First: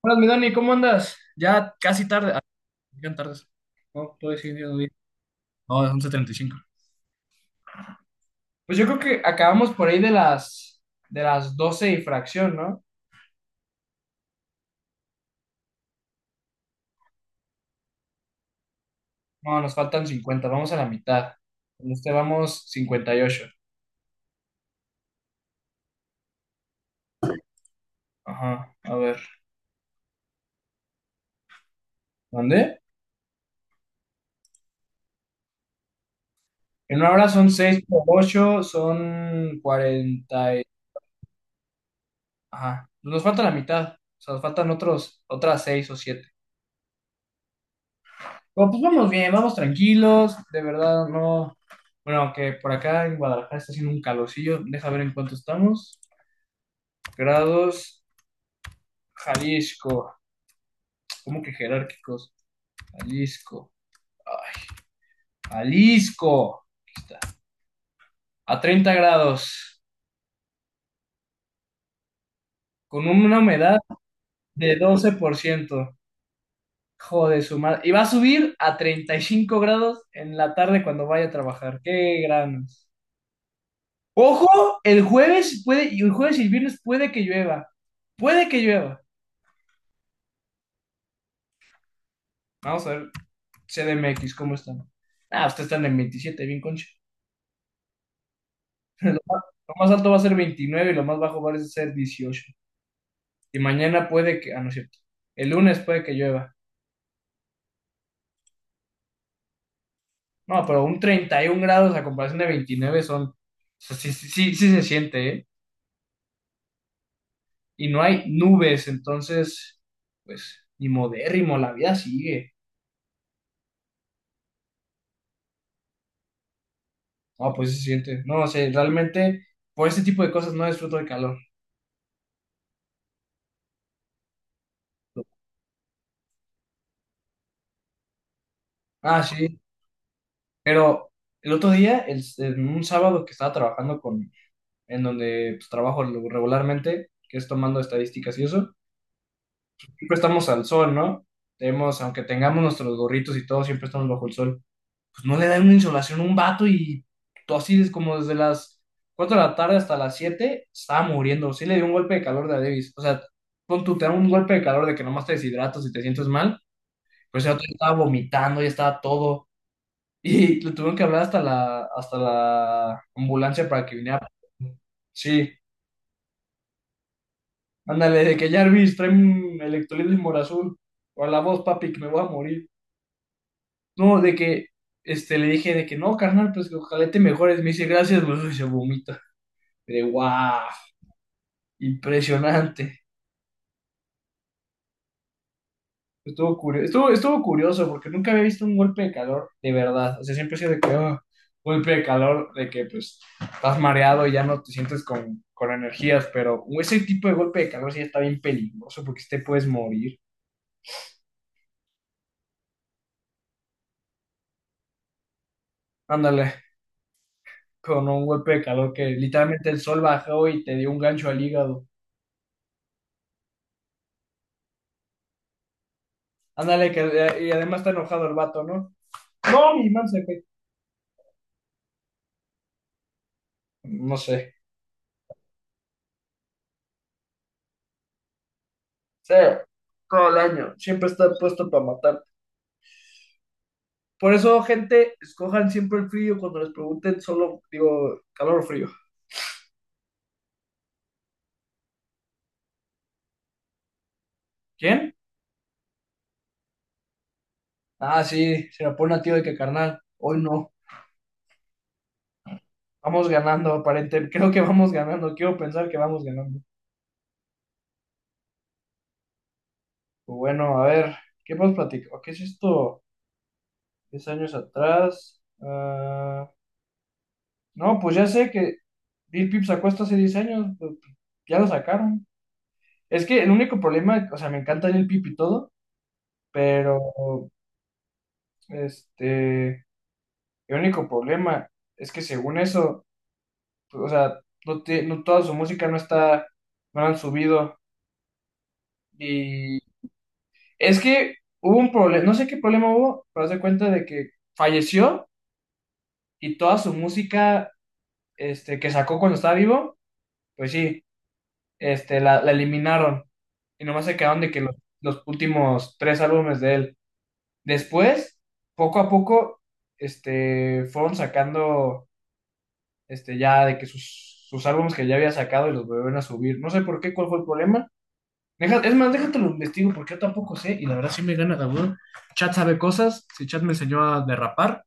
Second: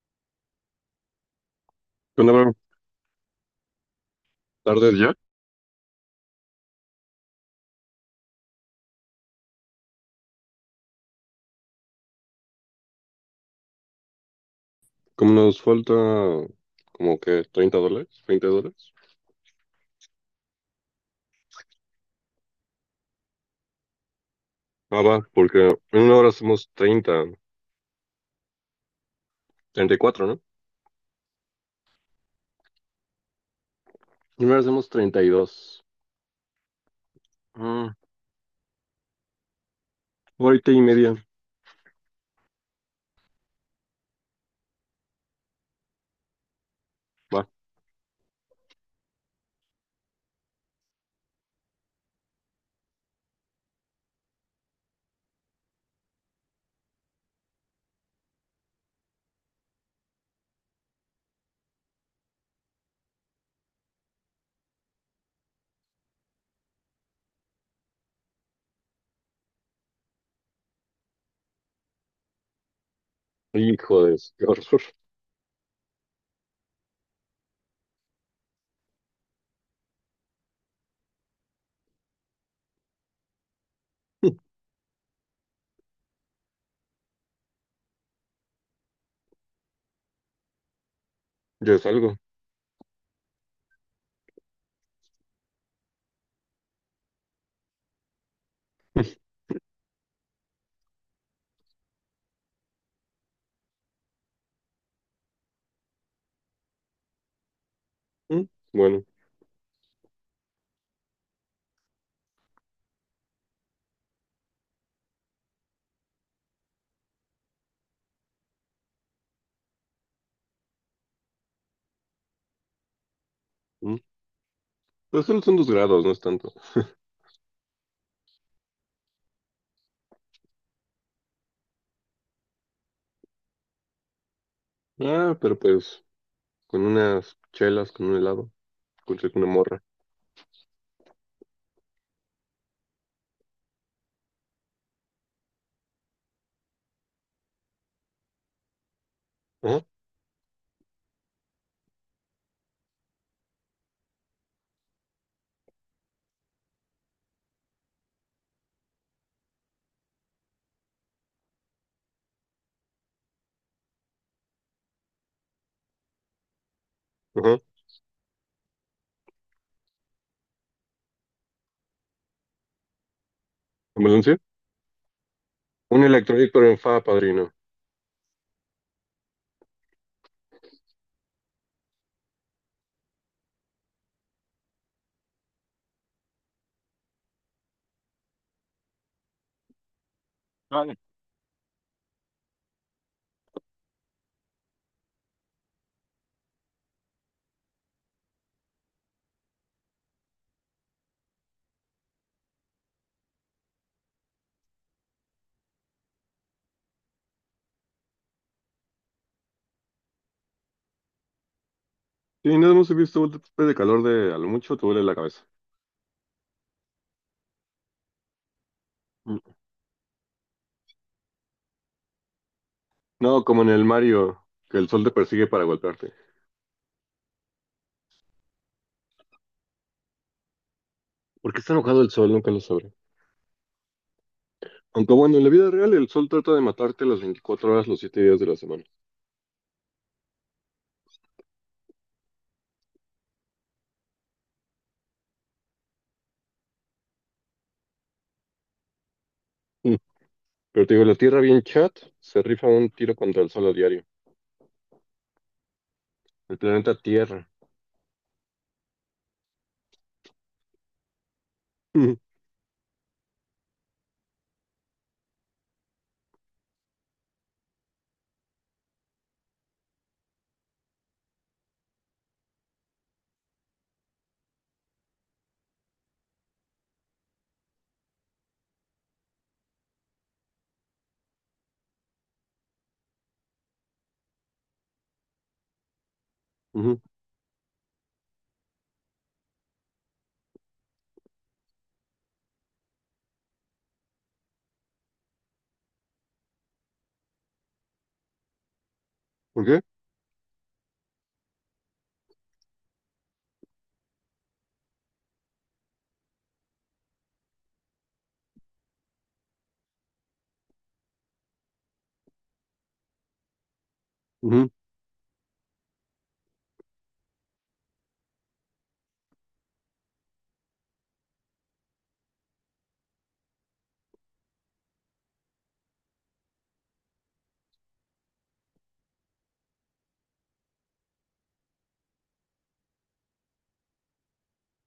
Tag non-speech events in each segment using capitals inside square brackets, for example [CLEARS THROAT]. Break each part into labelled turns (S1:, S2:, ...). S1: Hola, mi Dani, ¿cómo andas? Ya casi tarde.
S2: Bueno,
S1: Ah,
S2: bro,
S1: ya tardes. No, todo es día.
S2: tardes ya.
S1: No, es 11:35. Pues yo creo que acabamos por ahí de las 12 y fracción, ¿no?
S2: Como nos falta como que $30, $20.
S1: No, nos faltan 50, vamos a la mitad. En este vamos 58.
S2: Ah, va, porque en una hora hacemos treinta,
S1: Ajá, a ver.
S2: treinta y cuatro, ¿no?
S1: ¿Dónde?
S2: En una hora hacemos 32.
S1: En una hora son seis
S2: Ah,
S1: por 8, son 40.
S2: ahorita y media.
S1: Ajá, nos falta la mitad. O sea, nos faltan otras 6 o 7.
S2: Va.
S1: Pero, pues vamos bien, vamos tranquilos, de verdad no. Bueno, aunque por acá en Guadalajara está haciendo un calorcillo, deja ver en cuánto estamos. Grados, Jalisco. ¿Cómo que jerárquicos? Jalisco. Ay, Jalisco. Aquí está. A 30 grados, con una humedad
S2: Hijo de su- [LAUGHS] qué
S1: de
S2: horror.
S1: 12%. Joder, su madre. Y va a subir a 35 grados en la tarde cuando vaya a trabajar. Qué gran Ojo, el jueves puede, y el jueves y el viernes puede que llueva. Puede que llueva.
S2: Ya es algo.
S1: Vamos a ver CDMX, ¿cómo están? Ah, ustedes están en 27, bien concha. [LAUGHS] Lo más, lo más alto va a ser 29 y lo más bajo va a ser 18. Y mañana puede que, ah, no es cierto. El lunes puede que llueva.
S2: Mm. Bueno.
S1: No, pero un 31 grados a comparación de 29 son, o sea, sí, sí, sí, sí se siente, ¿eh? Y no hay nubes, entonces, pues, ni modérrimo, la vida sigue.
S2: Mm. Pero solo son 2 grados, no es tanto.
S1: No, pues sí se siente. No, o sea, realmente por ese tipo de cosas no disfruto del calor.
S2: Ah, pero pues con unas chelas, con un helado, con
S1: Ah,
S2: una
S1: sí,
S2: morra.
S1: pero el otro día, en un sábado que estaba trabajando en donde pues, trabajo regularmente, que es tomando estadísticas y eso,
S2: Ajá,
S1: siempre estamos al sol, ¿no? Tenemos, aunque tengamos nuestros gorritos y todo, siempre estamos bajo el sol. Pues no le dan una insolación a un vato y todo así es como desde las 4 de la tarde hasta las 7 estaba muriendo. Sí le dio un golpe de calor de a Davis. O sea, pon tú, te da un golpe de calor de que nomás te deshidratas y te sientes mal, pues el
S2: ajá.
S1: otro ya estaba vomitando, ya estaba todo. Y [LAUGHS] le tuvieron que hablar hasta la ambulancia para que viniera.
S2: ¿Ambulancia?
S1: Sí,
S2: Un electrolito en fa, padrino.
S1: ándale, de que Jarvis trae un electrolit de morazul. O a la voz, papi, que me voy a morir. No, de que este, le dije de que no, carnal, pues que ojalá te mejores. Me dice gracias, bro, [LAUGHS] y se vomita. De guau, impresionante. Estuvo curioso, estuvo curioso porque nunca había visto un golpe de calor de verdad. O sea, siempre he sido de que, "Ah, golpe de calor, de que pues estás mareado y ya no te sientes con energías, pero ese tipo de golpe de calor sí está bien peligroso porque sí te puedes morir.
S2: Sí, nada más he visto un golpe de calor de a lo mucho te duele la cabeza.
S1: Ándale, con un golpe de calor que
S2: Mm.
S1: literalmente el sol bajó y te dio un gancho al hígado.
S2: No, como en el Mario, que el sol te persigue para golpearte.
S1: Ándale, que y además está enojado el vato, ¿no? No, mi man se fue.
S2: ¿Por qué está enojado el sol? Nunca lo sabré.
S1: No sé.
S2: Aunque bueno, en la vida real el sol trata de matarte las 24 horas, los 7 días de la semana.
S1: Sí, todo el año. Siempre está puesto para matar. Por eso, gente, escojan siempre el frío cuando les pregunten, solo digo calor o frío.
S2: Mm. Pero te digo, la Tierra bien chat se rifa un tiro contra el sol a diario.
S1: ¿Quién?
S2: El planeta Tierra.
S1: Ah, sí, se la pone a tío de que carnal. Hoy no.
S2: Ujú,
S1: Vamos ganando, aparente. [LAUGHS] Creo que vamos ganando. Quiero pensar que vamos ganando. Pues bueno, a ver, ¿qué más platico? ¿Qué es esto? 10 años atrás. Ah, no, pues ya sé que Lil Peep sacó esto hace 10 años. Pues, ya lo sacaron. Es que el único problema, o sea, me encanta Lil Peep y todo, pero
S2: ujú.
S1: este. El único problema es que según eso, pues, o sea, no, no toda su música no está, no la han subido.
S2: ¿Por
S1: Y
S2: qué?
S1: es que hubo un problema, no sé qué problema hubo, pero haz de cuenta de que falleció y toda su música este, que sacó cuando estaba vivo, pues sí, este, la eliminaron. Y nomás se quedaron de que
S2: Ujú.
S1: los últimos tres álbumes de él. Después, poco a poco, este, fueron sacando este, ya de que sus álbumes que ya había sacado y los volvieron a subir. No sé por qué, cuál fue el problema. Es más, déjate lo investigo porque yo tampoco sé y la verdad sí me gana cabrón. Chat sabe cosas. Si Chat me enseñó a derrapar,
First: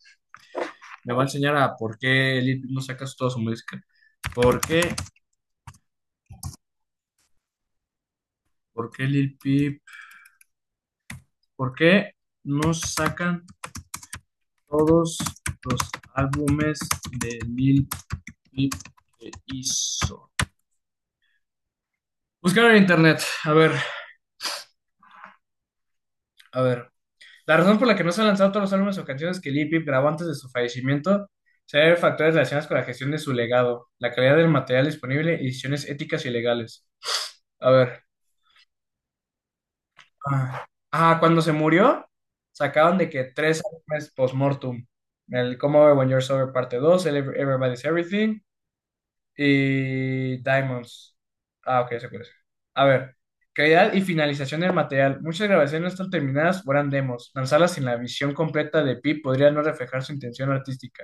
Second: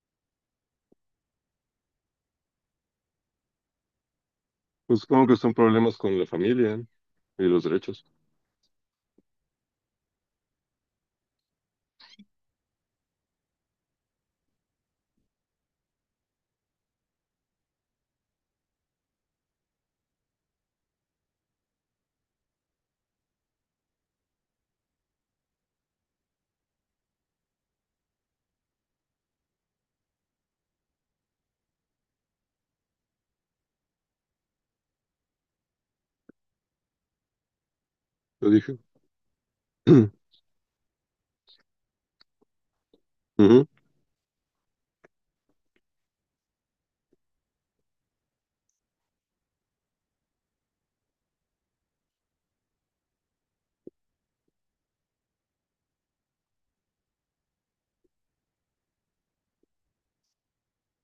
S1: me va a enseñar a por qué Lil Peep no saca toda su música. ¿Por qué?
S2: Pues supongo que son problemas con la familia y los derechos.
S1: ¿Por qué Lil Peep? ¿Por qué no sacan todos los álbumes de Lil Peep que hizo? Buscar en internet. A ver, a ver. La razón por la que no se han lanzado todos los álbumes o canciones que Lil Peep grabó antes de su fallecimiento se debe a factores relacionados con la gestión de su legado, la calidad del material disponible y decisiones éticas y legales. A ver.
S2: Lo dije. [CLEARS THROAT]
S1: Ah, ah, cuando se murió, sacaron de que tres
S2: Ujú.
S1: álbumes post-mortem. El Come Over When You're Sober parte 2, el Everybody's Everything, y Diamonds. Ah, ok, se puede. A ver, calidad y finalización del material. Muchas grabaciones no están terminadas o eran demos. Lanzarlas sin la visión completa de Pip podría no reflejar su intención artística.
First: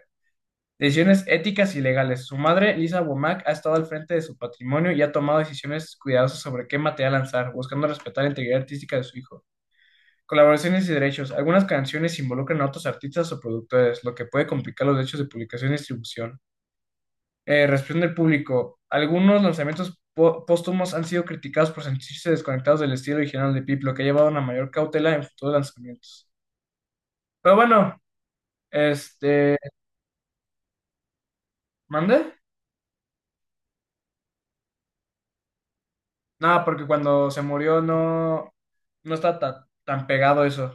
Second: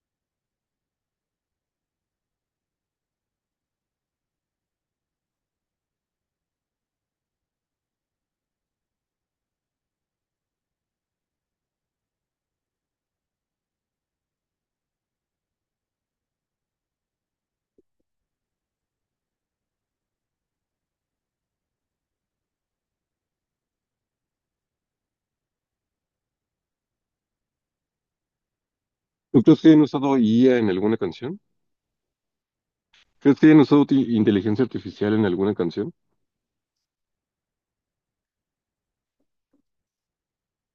S1: Decisiones éticas y legales. Su madre, Lisa Womack, ha estado al frente de su patrimonio y ha tomado decisiones cuidadosas sobre qué material lanzar, buscando respetar la integridad artística de su hijo. Colaboraciones y derechos. Algunas canciones involucran a otros artistas o productores, lo que puede complicar los derechos de publicación y distribución. Reacción del público. Algunos lanzamientos póstumos han sido criticados por sentirse desconectados del estilo original de Pip, lo que ha llevado a una mayor cautela en futuros lanzamientos. Pero bueno,
S2: ¿Tú
S1: este,
S2: crees que hayan usado IA en alguna canción?
S1: ¿mande?
S2: ¿Crees que hayan usado inteligencia artificial en alguna canción?
S1: Nada, porque cuando se murió no está tan pegado eso.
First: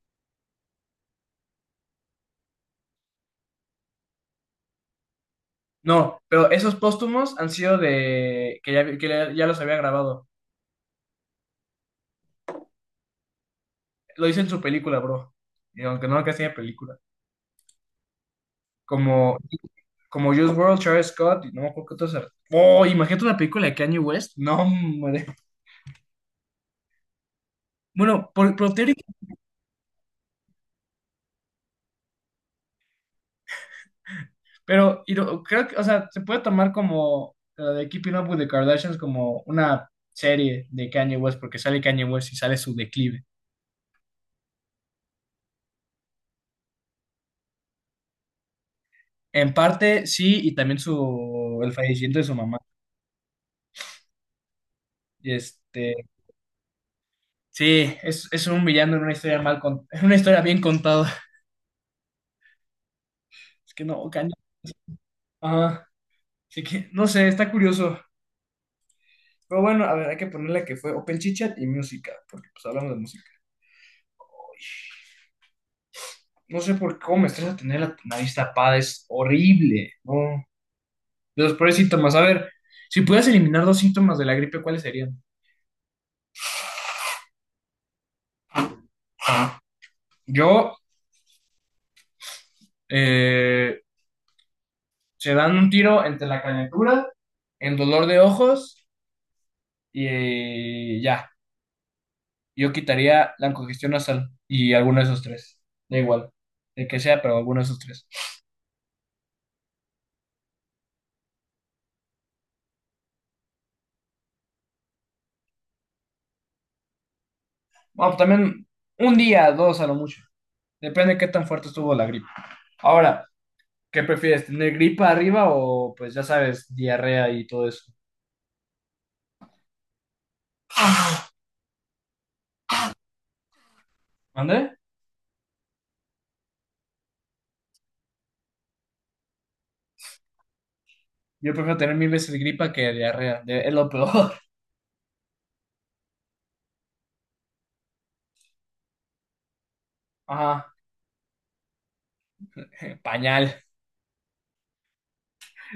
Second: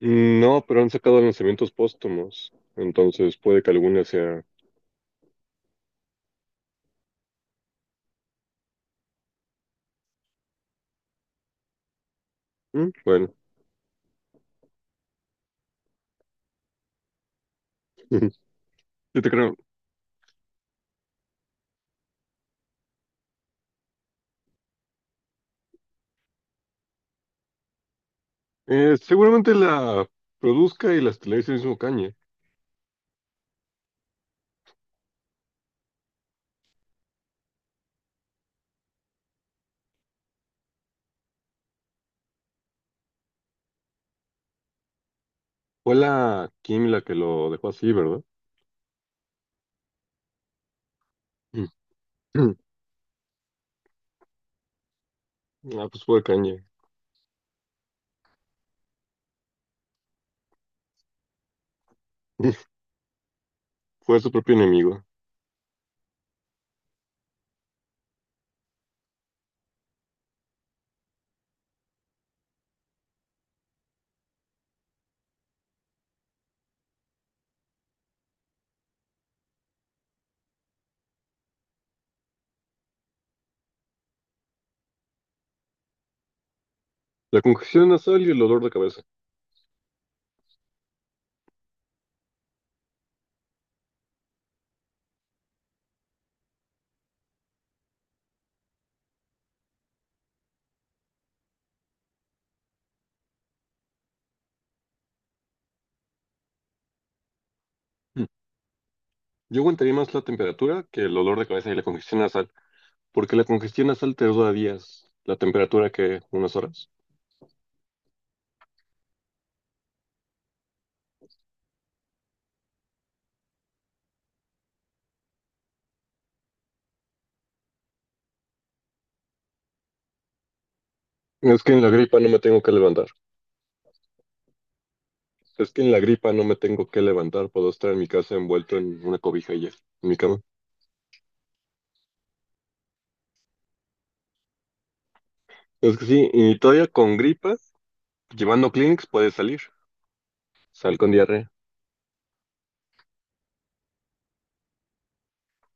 S2: Mm. No, pero han sacado lanzamientos póstumos, entonces puede que alguna sea...
S1: No, pero esos póstumos han sido de que ya, que ya los había grabado.
S2: Mm. Bueno.
S1: Lo hice en su película, bro. Y aunque no, que hacía película.
S2: [LAUGHS] Yo te
S1: Como
S2: creo.
S1: Como Juice WRLD, Travis Scott, y no me acuerdo qué otros. Oh, imagínate una película de Kanye West. No, hombre. Bueno, por teoría-
S2: Seguramente la produzca y las televisiones el mismo Kanye.
S1: pero creo que, o sea, se puede tomar como la de Keeping Up with the Kardashians como una serie de Kanye West, porque sale Kanye West y sale su declive.
S2: Fue la Kim la que lo dejó así, ¿verdad?
S1: En parte sí, y también su
S2: Mm.
S1: el fallecimiento de su
S2: [CLEARS THROAT]
S1: mamá. Y
S2: Ah,
S1: este,
S2: pues fue Kanye.
S1: sí, es un villano en una historia en [LAUGHS] una historia bien contada.
S2: [LAUGHS]
S1: Es que no,
S2: Fue su
S1: Kanye.
S2: propio enemigo.
S1: Ajá. Así que, no sé, está curioso. Pero bueno, a ver, hay que ponerle que fue Open Chit Chat y música, porque pues hablamos de música. No sé por qué, cómo me estresa tener la nariz tapada, es horrible. No. De los peores síntomas. A ver, si pudieras eliminar dos síntomas de la gripe, ¿cuáles serían?
S2: La congestión nasal y el dolor de cabeza. [CLEARS THROAT]
S1: Ah, yo, eh, se dan un tiro entre la calentura, el dolor de ojos y ya. Yo quitaría la congestión nasal y alguno de esos tres. Da igual, el que sea, pero alguno de esos tres.
S2: Mm. Yo aguantaría más la temperatura que el dolor de cabeza y la congestión nasal, porque la congestión nasal te dura días, la temperatura que unas horas.
S1: Bueno, pues, también un día, dos a lo mucho. Depende de qué tan fuerte estuvo la gripa. Ahora, ¿qué prefieres? ¿Tener gripa arriba o, pues ya sabes, diarrea y todo eso?
S2: Es que en la gripa no me tengo que levantar.
S1: ¿Mande?
S2: Es que en la gripa no me tengo que levantar. Puedo estar en mi casa envuelto en una cobija y ya, en mi cama.
S1: Yo prefiero tener mil veces gripa que diarrea. Es lo peor.
S2: Es que sí, y todavía con gripa, llevando Kleenex puedes salir.
S1: [LAUGHS] Ajá,
S2: Sal con diarrea.
S1: pañal.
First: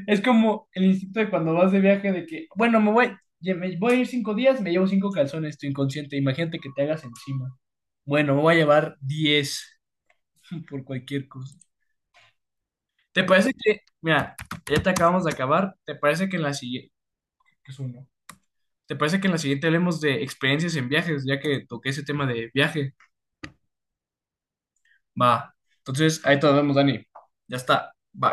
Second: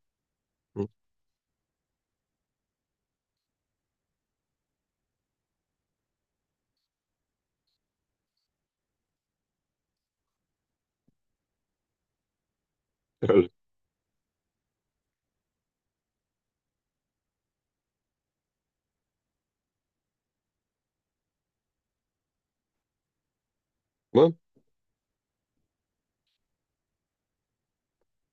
S1: Es como el
S2: Mm,
S1: instinto de cuando vas de viaje de que, bueno, me voy, ya me voy a ir 5 días, me llevo cinco calzones, tu inconsciente. Imagínate que te hagas encima. Bueno, me voy a llevar diez [LAUGHS] por cualquier cosa. ¿Te
S2: órale.
S1: parece que, mira, ya te acabamos de acabar? ¿Te parece que en la siguiente, que es uno? ¿Te parece que en la siguiente hablemos de experiencias en viajes, ya que toqué ese tema de viaje?
S2: Va.
S1: Va. Entonces, ahí te nos vemos, Dani. Ya está. Bye.